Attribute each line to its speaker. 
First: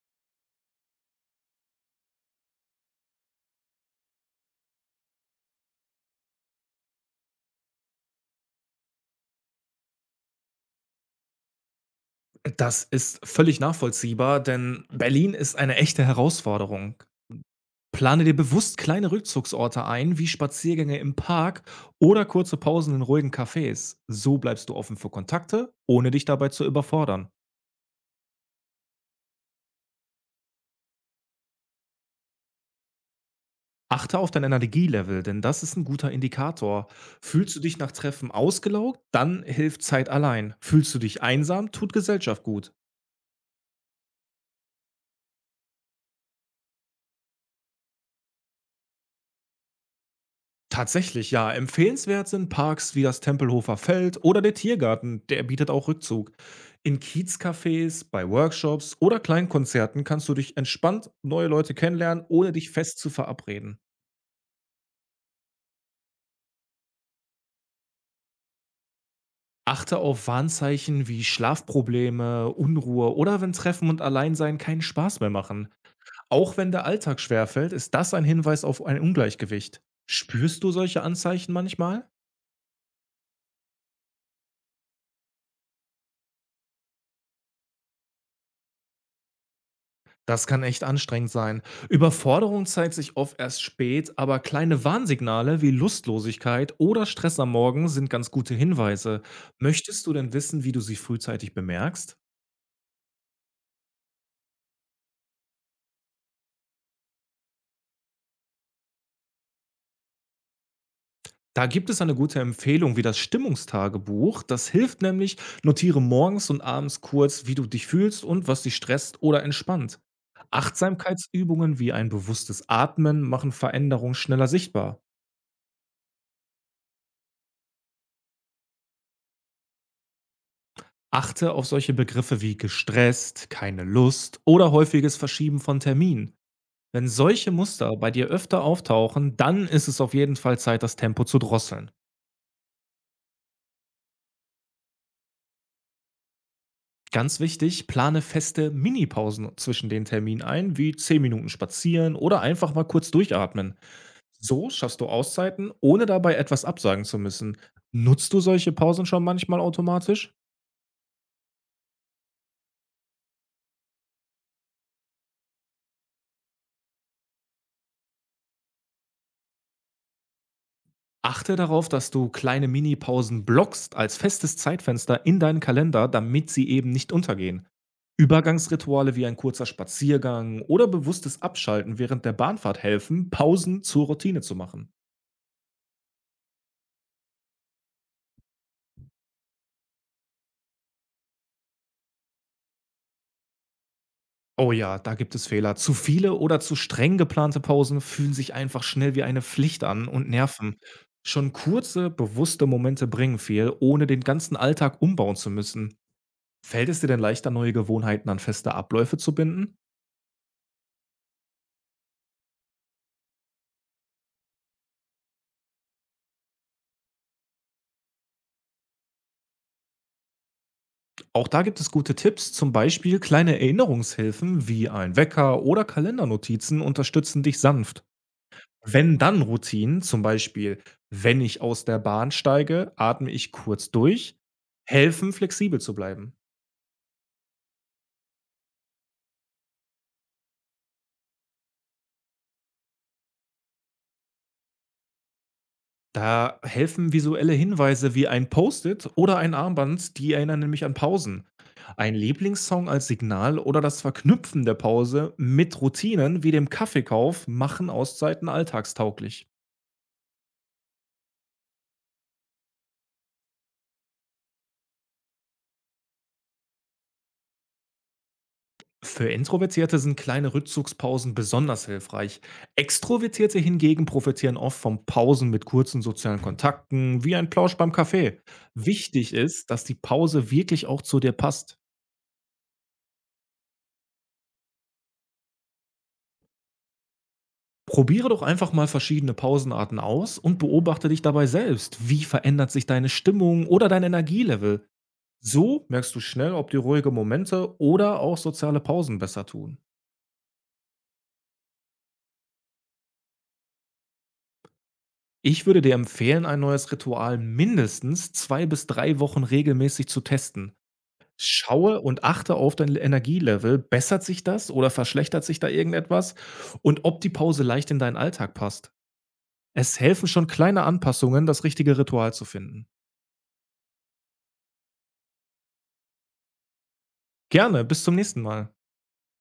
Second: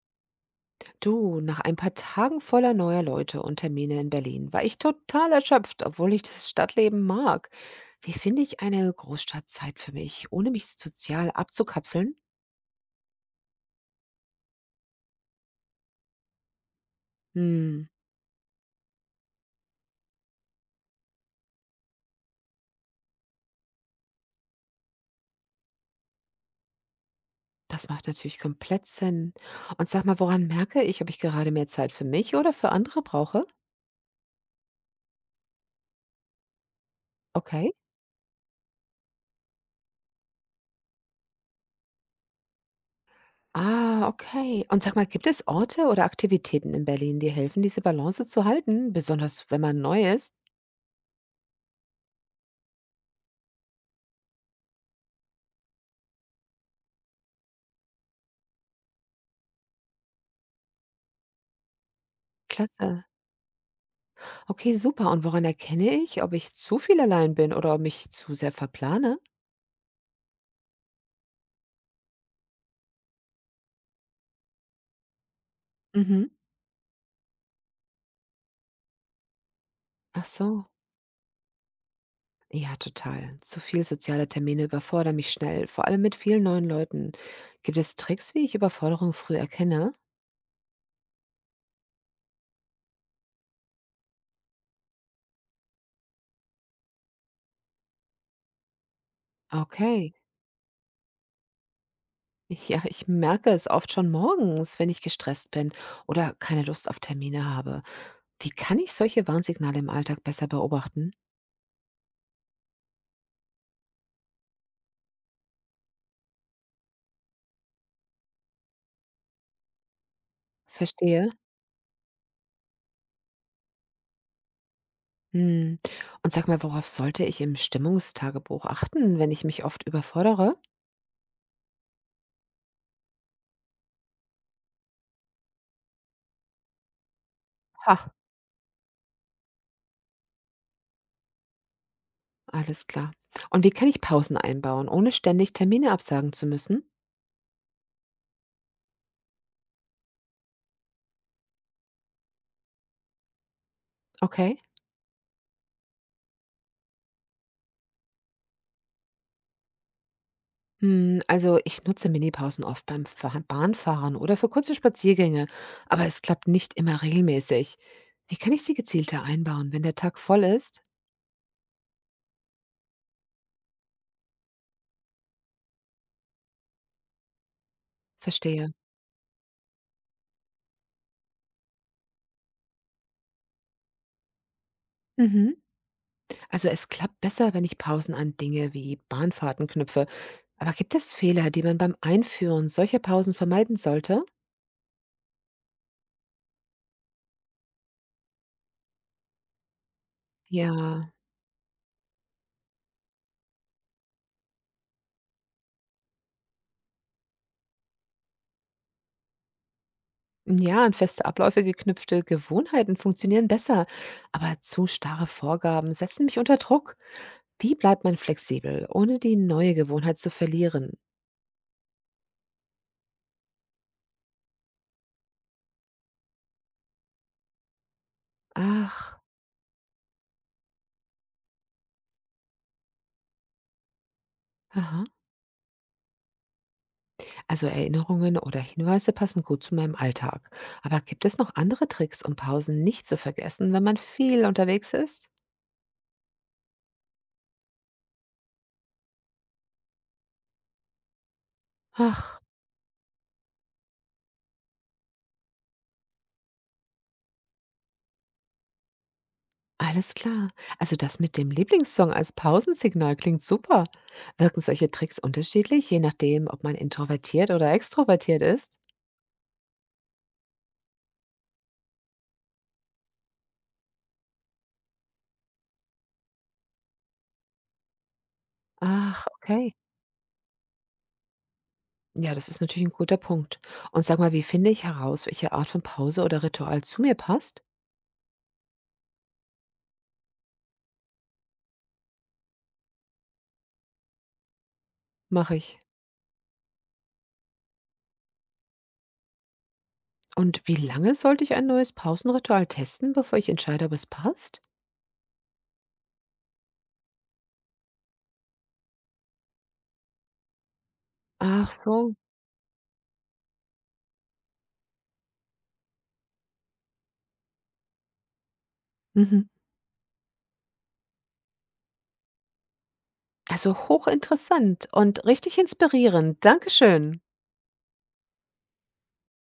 Speaker 1: Du, nach ein paar Tagen voller neuer Leute und Termine in Berlin war ich total erschöpft, obwohl ich das Stadtleben mag. Wie finde ich eine Großstadtzeit für mich, ohne mich sozial abzukapseln?
Speaker 2: Das ist völlig nachvollziehbar, denn Berlin ist eine echte Herausforderung.
Speaker 1: Hm,
Speaker 2: Plane dir bewusst kleine Rückzugsorte ein, wie Spaziergänge im Park oder kurze Pausen in ruhigen Cafés. So bleibst du offen für Kontakte, ohne dich dabei zu überfordern.
Speaker 1: das macht natürlich komplett Sinn. Und sag mal, woran merke ich, ob ich gerade mehr Zeit für mich oder für andere brauche?
Speaker 2: Achte auf dein Energielevel, denn das ist ein guter Indikator. Fühlst du
Speaker 1: Okay.
Speaker 2: dich nach Treffen ausgelaugt, dann hilft Zeit allein. Fühlst du dich einsam, tut Gesellschaft gut.
Speaker 1: Ah, okay. Und sag mal, gibt es Orte oder Aktivitäten in Berlin, die helfen, diese Balance zu halten, besonders wenn man neu ist?
Speaker 2: Tatsächlich, ja. Empfehlenswert sind Parks wie das Tempelhofer Feld oder der Tiergarten, der bietet auch Rückzug. In Kiezcafés, bei Workshops oder kleinen Konzerten kannst du dich entspannt neue Leute kennenlernen, ohne dich fest
Speaker 1: Klasse.
Speaker 2: zu verabreden.
Speaker 1: Okay, super. Und woran erkenne ich, ob ich zu viel allein bin oder mich zu sehr verplane?
Speaker 2: Achte auf Warnzeichen wie Schlafprobleme, Unruhe oder wenn Treffen und Alleinsein keinen Spaß mehr machen.
Speaker 1: Mhm.
Speaker 2: Auch wenn der Alltag schwerfällt, ist das ein Hinweis auf ein Ungleichgewicht.
Speaker 1: Ach
Speaker 2: Spürst
Speaker 1: so.
Speaker 2: du solche Anzeichen manchmal?
Speaker 1: Ja, total. Zu viel soziale Termine überfordern mich schnell, vor allem mit vielen neuen Leuten. Gibt es Tricks, wie ich Überforderung früh erkenne?
Speaker 2: Das kann echt anstrengend sein. Überforderung zeigt sich oft erst spät, aber kleine Warnsignale wie Lustlosigkeit oder Stress am Morgen sind ganz gute Hinweise. Möchtest du
Speaker 1: Okay.
Speaker 2: denn wissen, wie du sie frühzeitig bemerkst?
Speaker 1: Ja, ich merke es oft schon morgens, wenn ich gestresst bin oder keine Lust auf Termine habe. Wie kann ich solche Warnsignale im Alltag besser beobachten?
Speaker 2: Da gibt es eine gute Empfehlung wie das Stimmungstagebuch. Das hilft nämlich, notiere morgens und abends kurz, wie du dich fühlst und was dich stresst oder entspannt.
Speaker 1: Verstehe.
Speaker 2: Achtsamkeitsübungen wie ein bewusstes Atmen machen Veränderungen schneller sichtbar.
Speaker 1: Hm. Und sag mal, worauf sollte ich im Stimmungstagebuch achten, wenn ich mich oft überfordere?
Speaker 2: Achte auf solche Begriffe wie gestresst, keine Lust oder häufiges Verschieben von Terminen. Wenn solche Muster bei
Speaker 1: Ha,
Speaker 2: dir öfter auftauchen, dann ist es auf jeden Fall Zeit, das Tempo zu drosseln.
Speaker 1: alles klar. Und wie kann ich Pausen einbauen, ohne ständig Termine absagen zu müssen?
Speaker 2: Ganz wichtig, plane feste Minipausen zwischen den Terminen ein, wie 10 Minuten spazieren oder einfach mal kurz durchatmen.
Speaker 1: Okay.
Speaker 2: So schaffst du Auszeiten, ohne dabei etwas absagen zu müssen. Nutzt du solche Pausen schon manchmal automatisch?
Speaker 1: Hm, also ich nutze Minipausen oft beim Bahnfahren oder für kurze Spaziergänge, aber es klappt nicht immer regelmäßig. Wie kann ich sie gezielter einbauen, wenn der Tag voll ist?
Speaker 2: Achte darauf, dass du kleine Minipausen blockst als festes Zeitfenster in deinen Kalender, damit sie eben nicht untergehen.
Speaker 1: Verstehe.
Speaker 2: Übergangsrituale wie ein kurzer Spaziergang oder bewusstes Abschalten während der Bahnfahrt helfen, Pausen zur Routine zu machen.
Speaker 1: Mhm. Also es klappt besser, wenn ich Pausen an Dinge wie Bahnfahrten knüpfe. Aber gibt es Fehler, die man beim Einführen solcher Pausen vermeiden sollte?
Speaker 2: Oh ja, da gibt es Fehler. Zu viele oder zu streng geplante Pausen fühlen sich einfach schnell wie eine Pflicht an und
Speaker 1: Ja,
Speaker 2: nerven. Schon kurze, bewusste Momente bringen viel, ohne den ganzen Alltag umbauen zu müssen. Fällt es dir denn leichter, neue Gewohnheiten an feste Abläufe zu binden?
Speaker 1: ja, an feste Abläufe geknüpfte Gewohnheiten funktionieren besser, aber zu starre Vorgaben setzen mich unter Druck. Wie bleibt man flexibel, ohne die neue Gewohnheit zu verlieren?
Speaker 2: Auch da gibt es gute Tipps, zum Beispiel kleine Erinnerungshilfen wie ein Wecker oder Kalendernotizen unterstützen dich sanft. Wenn
Speaker 1: Ach,
Speaker 2: dann Routinen, zum Beispiel, wenn ich aus der Bahn steige, atme ich kurz durch,
Speaker 1: aha.
Speaker 2: helfen flexibel zu bleiben.
Speaker 1: Also Erinnerungen oder Hinweise passen gut zu meinem Alltag. Aber gibt es noch andere Tricks, um Pausen nicht zu vergessen, wenn man viel unterwegs ist?
Speaker 2: Da helfen visuelle Hinweise wie ein Post-it oder ein Armband, die erinnern nämlich an Pausen. Ein
Speaker 1: Ach.
Speaker 2: Lieblingssong als Signal oder das Verknüpfen der Pause mit Routinen wie dem Kaffeekauf machen Auszeiten alltagstauglich.
Speaker 1: Alles klar. Also das mit dem Lieblingssong als Pausensignal klingt super. Wirken solche Tricks unterschiedlich, je nachdem, ob man introvertiert oder extrovertiert ist?
Speaker 2: Für Introvertierte sind kleine Rückzugspausen besonders hilfreich. Extrovertierte hingegen profitieren oft von Pausen mit kurzen sozialen Kontakten, wie ein Plausch beim Kaffee.
Speaker 1: Ach,
Speaker 2: Wichtig ist,
Speaker 1: okay.
Speaker 2: dass die Pause wirklich auch zu dir passt.
Speaker 1: Ja, das ist natürlich ein guter Punkt. Und sag mal, wie finde ich heraus, welche Art von Pause oder Ritual zu mir passt?
Speaker 2: Probiere doch einfach mal verschiedene Pausenarten aus und beobachte dich dabei selbst. Wie verändert sich deine Stimmung oder dein Energielevel?
Speaker 1: Mache ich.
Speaker 2: So merkst du schnell, ob dir ruhige Momente oder auch soziale Pausen besser tun.
Speaker 1: Und wie lange sollte ich ein neues Pausenritual testen, bevor ich entscheide, ob es passt?
Speaker 2: Ich würde dir empfehlen, ein neues Ritual mindestens 2 bis 3 Wochen regelmäßig zu testen.
Speaker 1: Ach
Speaker 2: Schaue
Speaker 1: so.
Speaker 2: und achte auf dein Energielevel. Bessert sich das oder verschlechtert sich da irgendetwas? Und ob die Pause leicht in deinen Alltag passt.
Speaker 1: Mhm.
Speaker 2: Es helfen schon kleine Anpassungen, das richtige Ritual zu finden.
Speaker 1: Also hochinteressant und richtig inspirierend. Dankeschön.
Speaker 2: Gerne, bis zum nächsten Mal.